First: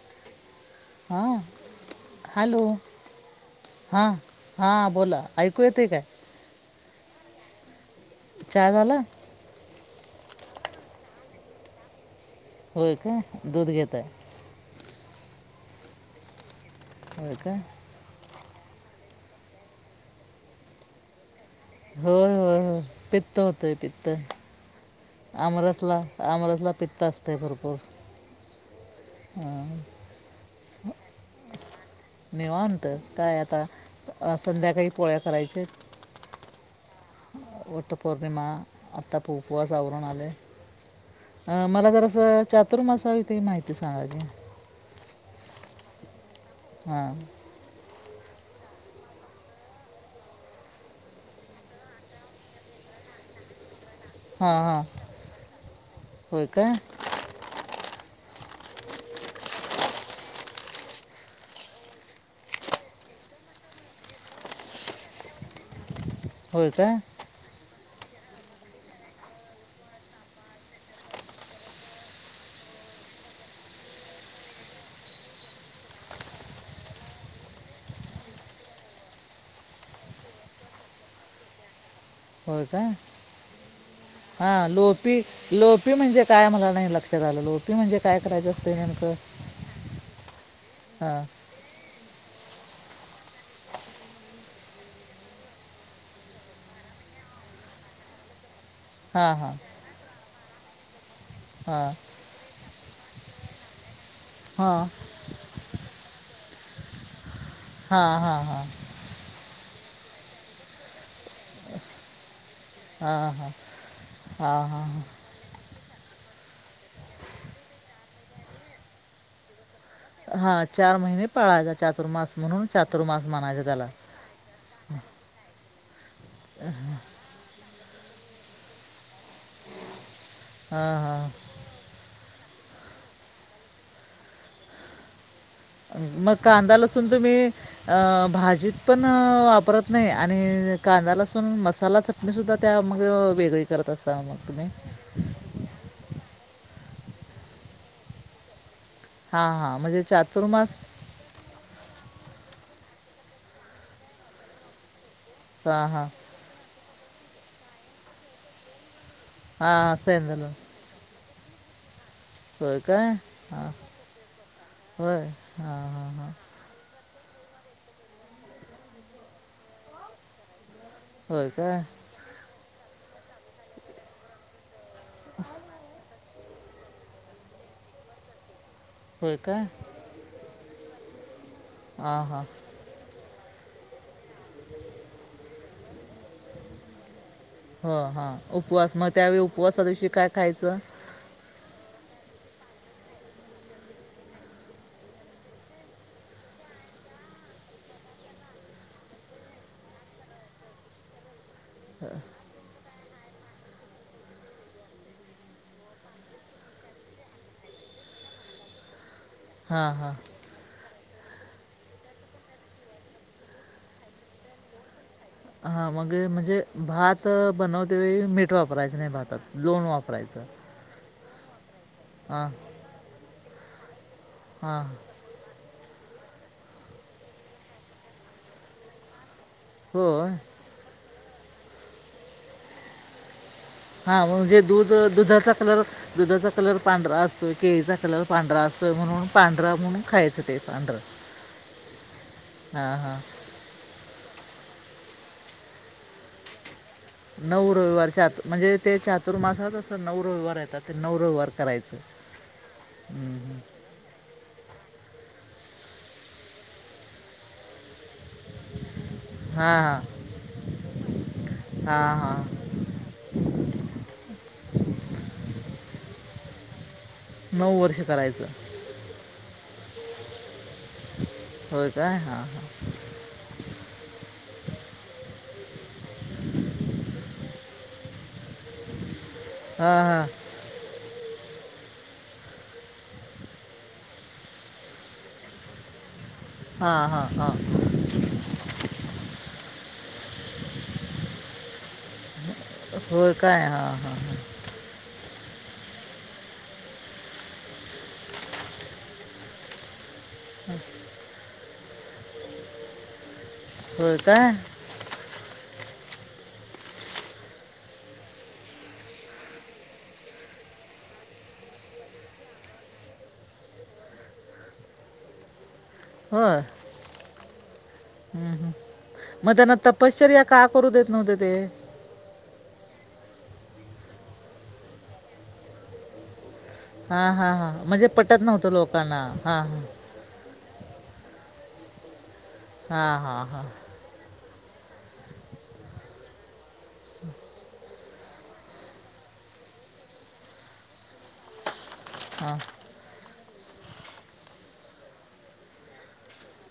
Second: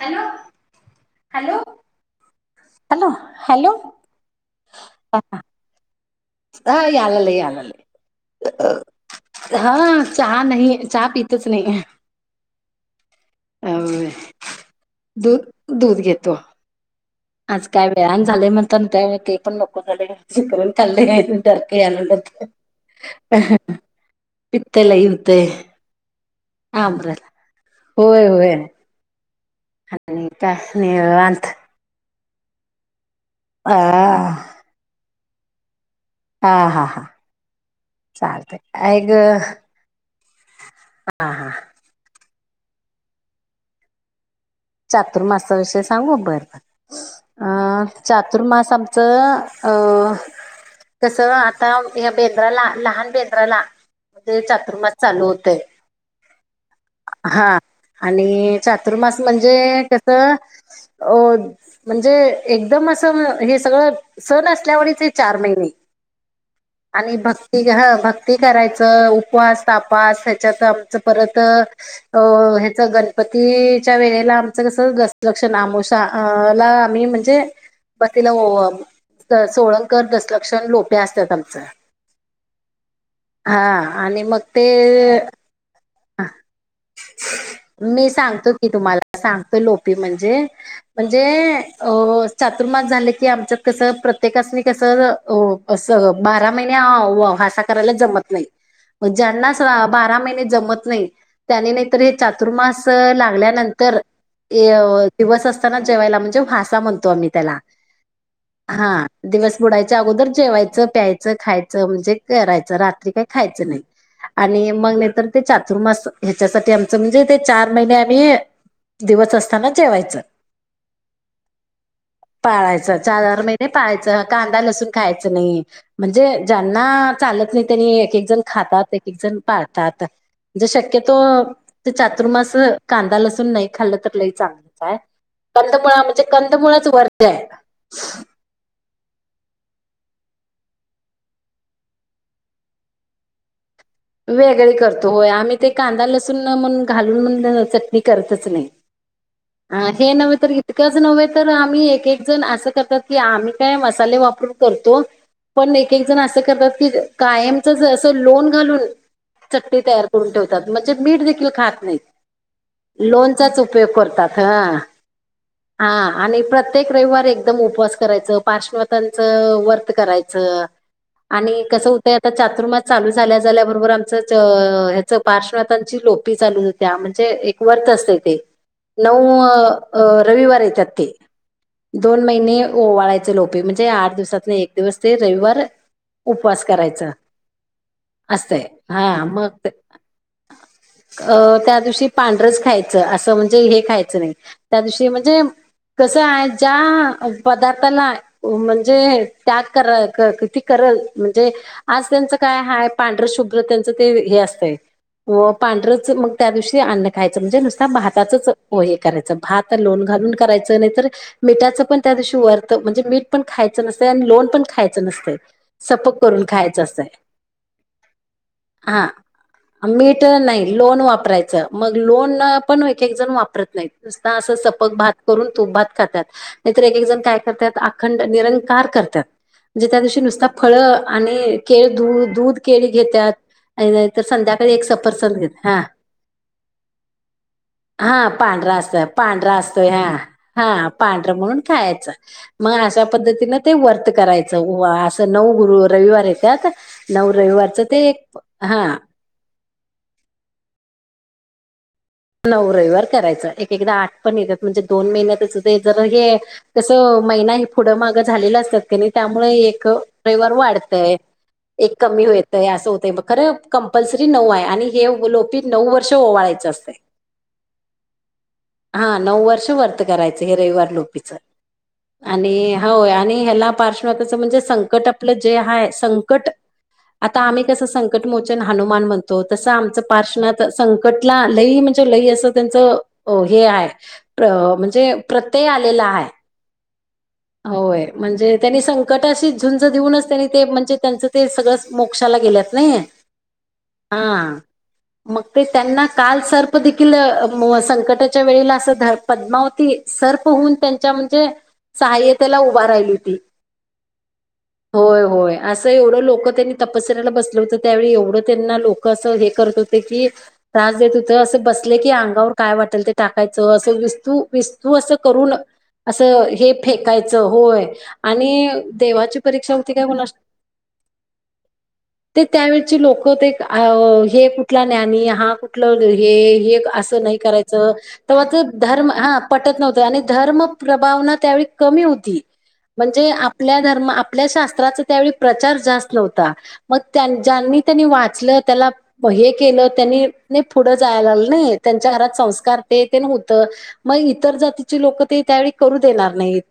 Hello. आ. Hello hello. Hello hello हा हा बोला ऐकू येते काय? हा यालाले यालाले चहा झाला हा. चहा नाही. चहा पितच नाही होय काय दुध घेताय. दू दूध घेतो. होय का आज काय वेळा न झाले म्हणता ते पण नको झाले. शिकरण खाल्ले. डर्क या होय लागल्यात. होय होय पित्त होतं आहे पित्त पित्त लय होतंय. आमरसला आमरसला पित्त असते भरपूर. होय होय काय म्हणता निवांत? निवांत. काय आता हा संध्याकाळी पोळ्या करायचे. हा हा हा. वटपौर्णिमा चालतय आत्ता ऐक उपवास आवरण आले. अं मला जर असं चातुर्मासा विषयी माहिती सांगा की. चातुर्मासा विषय सांगू बरं. हम चातुर्मास आमचं कस आता या बेंद्राला लहान बेंद्राला म्हणे हां हां चातुर्मास चालू होतय होय का हा आणि चातुर्मास म्हणजे कस अ म्हणजे एकदम असं हे सगळं सण असल्या वचे चार महिने होय का आणि भक्ती ह भक् ते करायचं उपवास तपास हच्यात आमच परत अ ह्याचा गणपती च्या वेळेला आमचं कसक्षण आमोषा ला आम्ही म्हणजे बस तिला सोळंकर दसलक्ष लोपे असतात आमच हो का आणि मग ते हां लोपी लोपी म्हणजे काय मला नाही लक्षात आलं लोपी म्हणजे मी काय करायचं सांगतो मी असतं नेमकं तुम्हाला सांगतो लोपी म्हणजे म्हणजे हां चातुर्मास झाले की आमच्यात कस प्रत्येकासनी कस अस बारा महि हो हासा करायला जमत नाही हां हां ज्यांना बारा महिने जमत नाही त्यांनी नाहीत हे हां चातुर्मास लागल्या नंतर दिवस असताना जेवायला म्हणजे भासा म्हणतो आम्ही ला हां हां हां हा दिवस बुडायच्या अगोदर जेवायचं प्यायचं खायचं म्हणजे करायचं रात्री काही हां हां हां खायच नाही हां आणि हां मग नाही तरर ते चचुर्मास ह्याच्यासाठी आमचं म्हणजे ते चार महिने आम्ही दिवस असताना वायच हां हां चार महिने पाळायचा चातुर्मास म्हणून पाळायचं च चातुर्मास म्हणायचं महिने त्याला पाळायच कांदा ल खायचं नाही म्हणजे ज्यांना चालत नाही त्यांनी एक एक जण खातात एक एक जण पाळतात ज हां शक्यतो हां चातुर्मास कांदा ल खल् च मग कांदा लसून तुम्ही भाजीत पण वापरत नाही आणि कांदा्यालासून मसाला चटणीसुद्धा त्यामध्ये वेगळी करत असता मग तुम्ही वेगळे करतो होय आम्ही ते कांदा लसूणण घालूनण चटणी करतच नाही हां हां अ म्हणजे हे नव्हे तर चातुर्मास इतकंच नव्हे तर आम्ही एक जण असं करतात की आम्ही काय मसाले वापरून करतो पण हां एक एक हां जण असं करतात की कायमचच असं लोन घालून चट्टी हां तयार करून सेंदलून ठेवतात म्हणजे मीठ देखील खात होय नाहीत काय लोनचाच हां उपयोग करतात हं होय हां हा हां हां आणि प्रत्येक रविवारी एकदम उपवास करायचं पार्श्वतांचं व्रत करायचं होय आणि काय कसं होतंय आता चातुर्मा चालू झाल्या झाल्याबरोबर आमच पार्श्वातांची लोपी चालू होत्या म्हणजे एक वर्त असते ते नव होय काय अ अह रविवार यतात हां दोन हां महिने ओ वाढयचे लोपे म्हणजे आठ दिवसात एक दिवस ते रविवार उपवास करायचा हो हा असतंय उपवास मग हा त्यावेळी ते उपवासा दिवशी काय खायचं पांढरच खायचं असं म्हणजे हे खायचं नाही त्या दिवशी म्हणजे कस आहे ज्या पदार्थाला म्हणजे त्याग क किती क म्हणजे आज त्यांचं काय ह पांढर शुभ्र त्यांचं ते हे असतंय पांढरच मग त्या दिवशी अन्न खायचं म्हणजे नुसता भाताच हे करायचं ह आ हां लोन हां घालून करायचं नाही तर मिठाच पण त्या दिवशी वर्थ म्हणजे मीठ पण खायचं नसतें आणि लोण पण खायचं नसते हा मगे म्हणजे भात बनवते मीठ क वापरायचं हा नाही भहतात लोन मीठ वापरायचं नाही लोण वापरायचं मग लोन हां अ पण एक एकजण वापरत नाही, नुसतं असं हां सपक भात करून तूप भात खात्यात, नाहीतर एक एक जण काय करतात अखंड निरंकार करतात. म्हणजे त्या दिवशी होय नुसता फळ आणि केळ दूध, दूध केळी घेतात. आणि तर हा म्हणजे संध्याकाळी एक दूध सफरचंद घेत दुधाचा कलर हा दुधाचा कलर पांढरा असतो केळीचा कलर पांढरा अस अस पांढरा असतोय हा, हा पांढरं म्हणून खायाचं, मग हां अशा हां पद्धतीनं ते वर्त करायचं, व असं नऊ रविवार येत्यात, नऊ रविवारचं ते एक चातु म्हणजे हा ते चातुर्मासात असं नऊ रविवार येतात, ते नऊ रविवार करा नऊ रविवार करायचं, एक एकदा आठ पण येत्यात. म्हणजे दोन महिन्याच ते जर हे, तसं महिना हे पुढं माग ग झालेलं असतात क नाही त्यामुळे हां एक हां रविवार वाढतंय. एक हां कमी हां होेतंय असं होतंय मग खरं कंपल्सरी नऊ आहे, आणि हे लोपीत नऊ वर्ष ओवाळा च असतंय. नऊ वर्ष करायचं. हा नऊ वर्ष वर्त करायचं हे रविवार लोपीचं होय काय हां आणि होय आणि हेला पार्शवाताचं म्हणजे संकट आपलं जे आहे, संकट आता आम्ही कसं संकट मोचन हनुमान म्हण तो तसं आमच हां हां पार्षणात संकटला आलंही म्हणजे लई अस त्यांच हे आहे. म्हणजे प्रत्यय आलेला आहे. हा. हा. होय म्हणजे. त्यांनी संकट अशी. झुंज देऊनच त्यांनी ते म्हणजे त्यांचं ते सगळंच मोक्षाला गेल्यात. नाही हो काय हा. हा. हा. मग ते त्यांना काल सर्प देखील संकटाच्या वेळेला अस पद्मावती. सर्प होउन त्यांच्या म्हणजे. सहायतेला उभ राहिली होती. हो काय. होय, होय. असं एवढं लोक त्यांनी तपसर्याला बसलं होतं. त्यावेळी एवढं त्यांना लोक असं हे करत होते की. त्रास देत होत. असं बसले की अंगावर काय वाटेल ते टाकायचं. असं विस्तू-विस्तू असं करून. असं होय हे फेकायचं होय आणि देवाची मग परीक्षा त्यांना होती काय कुणास ठाऊक. तपश्चर्या का करू देत नव्हते ते ते त्यावेळची लोक. हे कुठला ज्ञानी. हा कुठला. हे. हे. अस हां नाही हां करायच. हां म्हणजे पटत तेव्हा ते नव्हतं धर्म लोकांना हा हां पटत नव्हत. आणि धर्म प्रबावना त्यावेळी कमी होती. हां म्हणजे हां हां आपल्या धर्मात. शास्त्रात. त्यावेळीला प्रचार जास्त नव्हता. मग त्या- ज्यांनी त्यांनी वाद. वाच त्याला हे केलं. त्यांनी नाही पुढं जायला लागल नई. त्यांच्या घरात हां संस्कार ते तेन होत. मग इतर जातीचे लोक ते त्यावेळी करू देणार नाहीत.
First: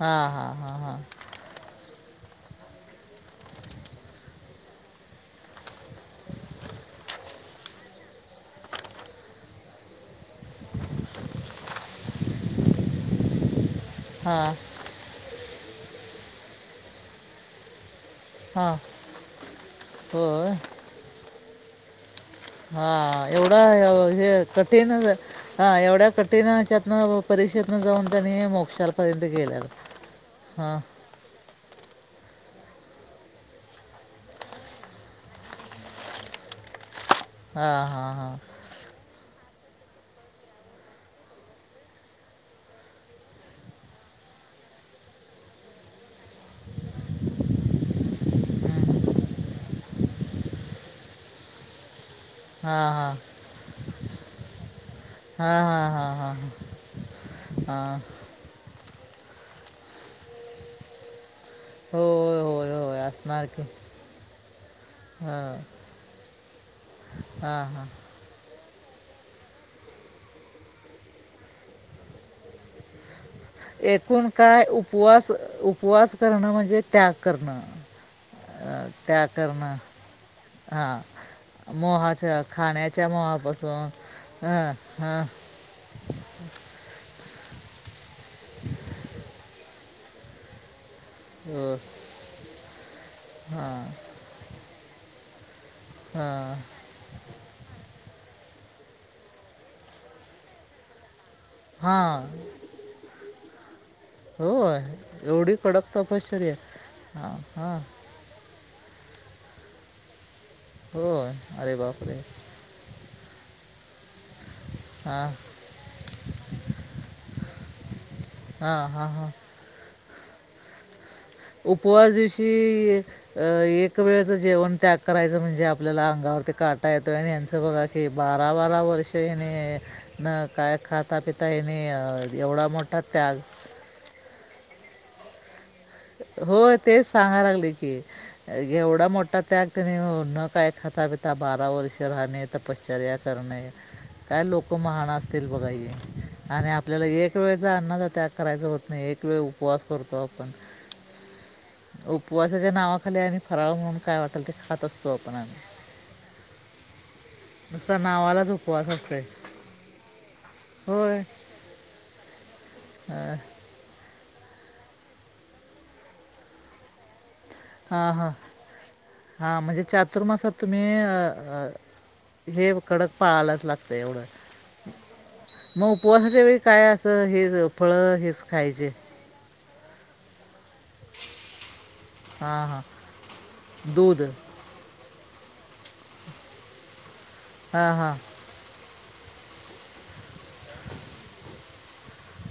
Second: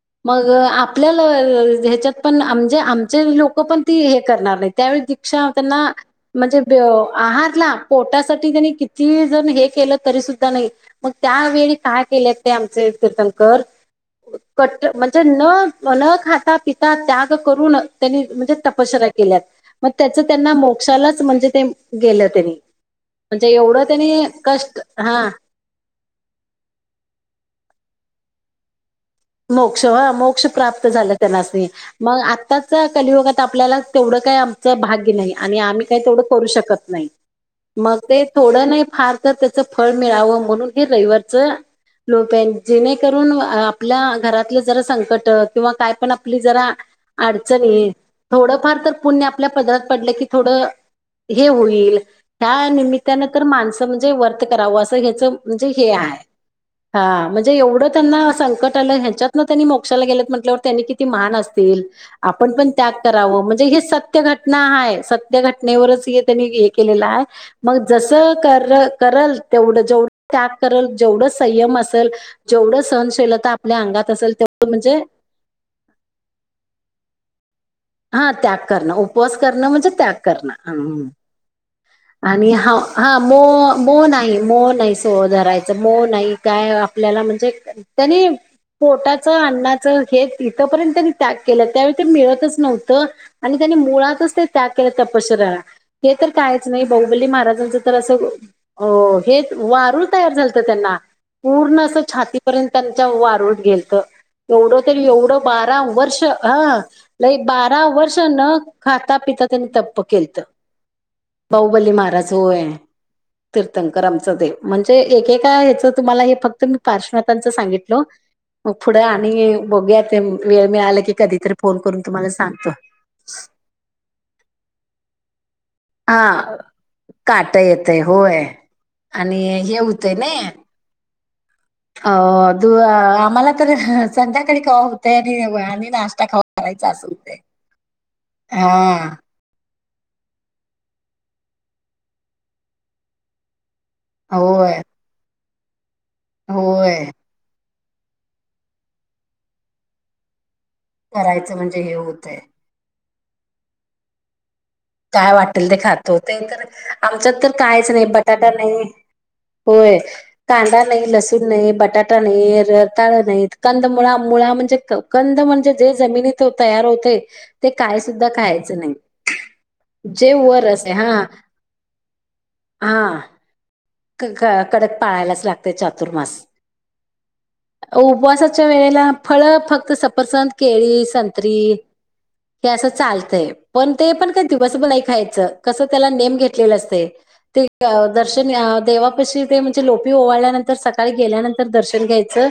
हां हां मग हां हां आपल्याला ह्याच्यात. पण आमचे लोक पण ते हे करणार नाहीत. त्यावे दक्षा त्यांना म्हणजे. हा पोटासाठी त्यांनी किती जण हे केलं तरी सुद्धा नाही. मग त्यावेळी काय केल. आमचे कीर्तनकर. हां हां कट्ट म्हणजे न न खाता पिता त्याग करून त्यांनी म्हणजे हां तपशचर्या केल्यात, मग त्याचं त्यांना होय मोक्षालाच म्हणजे ते गेलंत. हा एवढा हे कष्ट कठीण हा हा एवढ्या कठीणच्यातनं परी क्षेतनं ‌ जाऊन त्यांनी मोक्षाला मोक्ष होय मोक्ष प्राप्त झालं त्यांनासनि. मग आत्ताच कलियुगात आपल्याला तेवढं काही आमचं भाग्य नाही आणि आम्ही काही तेवढं करू शकत नाही. हा मग हा ते हा थोडं नाही फार तर क च फळ मिळावं म्हणून हे रविवारचं लोप हाय, जेणेकरून आ आपल्या घरातलं जरा संकटं किंवा काय पण आपली जरा अडचणी थोडंफार तर हम्म. पुण्य आपल्या पदरात पडलं की थोडं हे होईल. त्या हा हा निमित्तानं तर माणसं म्हणजे वर्त करावं अस च हेच म्हणजे हा हे हा आहे, हा हा हा म्हणजे एवढं हा त्यांना संकट त्याला ह्याचातले त्यांनी मोक्षाला गेलेत म्हटल्यावर, त्याले किती महान असतील होय आपण पण- होय त्याग होय कराव असणार की म्हणजे हे सत्य घटना आहे. हा सत्य घटनेवरच हे त्यांनी एक- केलेलं आहे. हा मग हा जस कार्य - कराल. तेवढं जेवढ त्याग कराल, जेवढं संयम असेल जेवढं सहनशीलता- आपल्या अंगात एकूण असेल काय तेवढं म्हणजे उपवास -उपवास करणं म्हणजे त्याग करणं. हा त्याग अं, करणं. त्याग उपवास करणं म्हणजे त्याग करणं. हा ह. मोहाच्या आणि ह खाण्याच्या हा मो मोहापासून मोन आहे हं, मोन आहे हं, सोधरायच मोन नाही काय, आपल्याला म्हणजे त्यांनी- पोटाच, अन्नाचं हे तिथंपर्यंत त्यांनी त्याग केला. हो, त्यावेळी ते मिळतच- नव्हत आणि त्यानी मुळातच ते त्याग केला तपश्चरयेला हे तर हं. काहीच नाही बाहुबली महाराज- तर अस, हे वारूळ तयार झालत त्यांना. पूर्ण असं हां छातीपर्यंत त्यांच्या वारूळ गेलत. एवढं होय? तरी एवढं बारा वर्ष ह. लई हां बारा वर्ष न- खाता पिता त्यांनी तप्प केलत. हो अरे बाहुबली बापरे महाराज, होय. तीर्थंकर आमचं देव. म्हणजे हां एकेका ह्याचं तुम्हाला हे फक्त मी पार्श्वथांचं सांगितलं- मग हां पुढं हां हां आणि बोलू या ते वेळ मिळाला की कधीतरी फोन करून. उपवास तुम्हाला सांगतो. दिवशी एक वेळेच जेवण त्याग करायच म्हणजे- आपल्याला अंगावरती हा काटा येतोय आणि काट यांचं बघा येतय की होय. बारा बारा वर्ष आणि याने हे होतंय नाय न काय- खाता पिता अ ‍ह्याने एवढा मोठा त्याग- संध्याकळी कवा होतय आणि वयानी [unintelligible] होय, तेच सांगाय लागली की एवढा हा मोठा त्याग- तने न काय खातापिता बारा वर्ष राहणे. तपश्चर्या करणे- काय लोक होय महान असतील बघा हे आणि होय आपल्याला एक वेळे- त्या अन्नाचा त्याग करायच होत नाही. एक वेळ उपवास करतो आपण. करायचं म्हणजे हे होतय. भले आणि फराळ म्हणून काय वाटल ते- खात असतो काय आपण वाटेल ते आम्ही खातो. ते तर आमच्यात तर- काहीच नुसता नाही नावालाच बटाटा नाही. उपवास असतोय होय, कांदा नाही, होय लसूण नाही, बटाटा नाही. हे रताळ नाहीत. कंदमूळ आम - मुळं म्हणजे, कंद म्हणजे जे जमिनीत तयार होतेय- ते काय हां सुुद्धा हां खाहायचं नाही. हां म्हणजे जे चातुर्मासात वर तुम्ही असते हा हे कडक हा पाळायलाच लाग कडक पाळायलाच लागते मग चातुर्मास. उपवासाच्या वेळी काय असं हे फळं हेच उपवासाच्या खायचे वेळे फळ फक्त सफरचंद- केळी, संत्री हां हे हां असं चालतय. पण ते दूध पण काही दिवसभर नाई खायचं. कसं त्याला नेम घेतलेला असतोय ते हां हां दर्शन- देवापाशी ते म्हणजे लोपी ओवाळल्यानंतर सकाळी गेल्यानंतर दर्शन- घ्यायचं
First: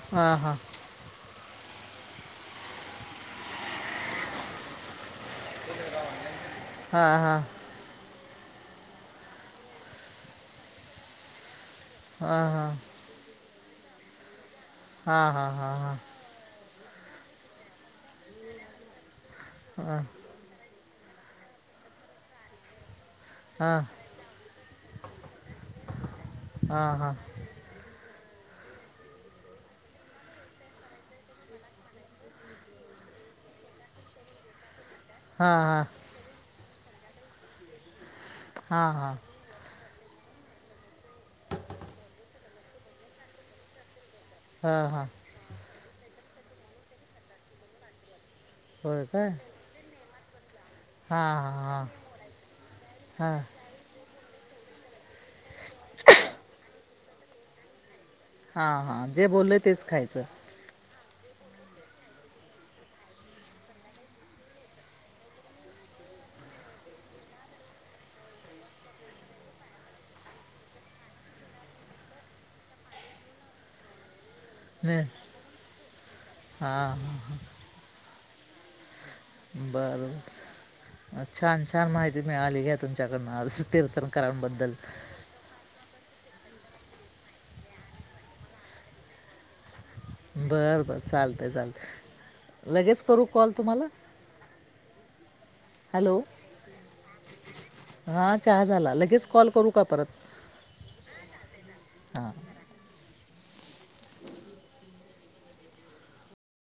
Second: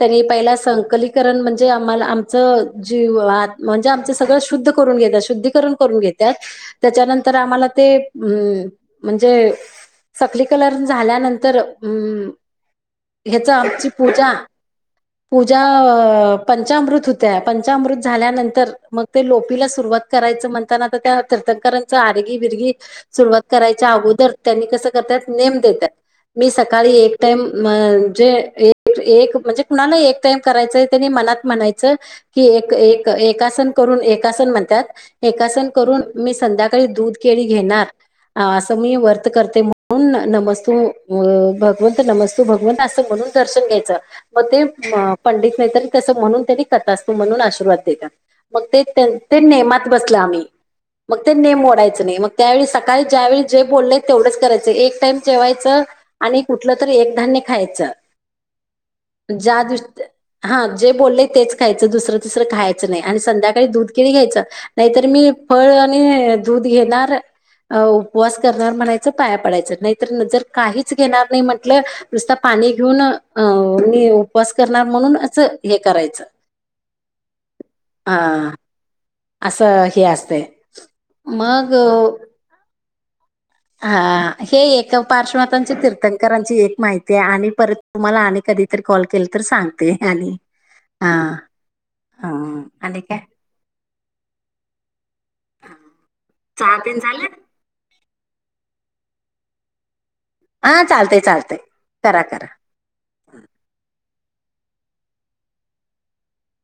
तरी हां पहिला हां [unintelligible] करण म्हणजे आम्हाला आमच जीव आ म्हणजे आमचं सगळं शुद्ध करून घेतात. शुद्धीकरण करून घेतात हां त्याच्यानंतर हां आम्हाला ते -आ- म्हणजे [unintelligible] कलर झाल्यानंतर अम हा -हा. ह्याच आमची पूजा हां -पूजा हां [unintelligible] पंचामृत होतय. पंचामृत झाल्यानंतर मग ते लोपीला सुरुवात करायचं म्हणल आ त्या तीर्थकारांच आर्गी बिरगी सुरुवात हां हां करायच्या अगोदर त्यांनी कसं करतात- [unintelligible] देतात, मी हां सकाळी हां एक टाईम म्हणजे - म्हणजे कुणाला एक टाईम करायचय त्यांनी मनात म्हणायच की एकासन करून - एका सन म्हणतात. हां एकासन करून मी संध्याकाळी दूध केळी घेणार. असं हां मी व्रत करते म्हणून नमस्तू भगवंत नमस्तू भगवंत असत म्हणून दर्शन घ्यायचं.. मग ते हां हां पंडित नाहीतरी तस म्हणून त्यांनी कट असतो म्हणून आशीर्वाद देतात... मग ते होय काय ते नेमात बसलं आम्ही... मग हां ते नेम हां मोडायचं नाही मग त्यावेळी सकाळी हां ज्यावेळी जे बोललंय तेवढंच करायचं... एक टाइम जेवायच आणि कुठलं तरी एक धान्य खायचं... हां हां जे बोलले ज्या दस तेच खायचं हा जे बोलले... तेच खायचं दुसरं तुसरं खायचं नाही आणि संध्याकाळी दूध केिली घ्यायचं नाहीतर मी फळ आणि.... दूध घेणार उपवास करणार म्हणायचं पाया.... पडायच नाही तर जर काहीच घेणार नाही म्हटलं नुसत पाणी घेऊन... उपवास करणार ने म्हणून असं हे करायचं हां हां हा... बरं असं हे बरं. असते छान मग... छान माहिती मिळाली घ्या तुमच्याकडनं आज हा हे तीर्थंकरांबद्दल एक पार्श्वातांचे तीर्थक करांजी एक माहिती आणि परत तुम्हाला आणि कधीतरी कॉल केल तर सांग... ते आणि बरं बरं हा चालतंय ह चालतंय आणि लगेच का... करू कॉल तुम्हाला चहा पिऊन झालं... हा चहा झाला लगेच कॉल करू का परत... हा चालते चालते करा हां करा...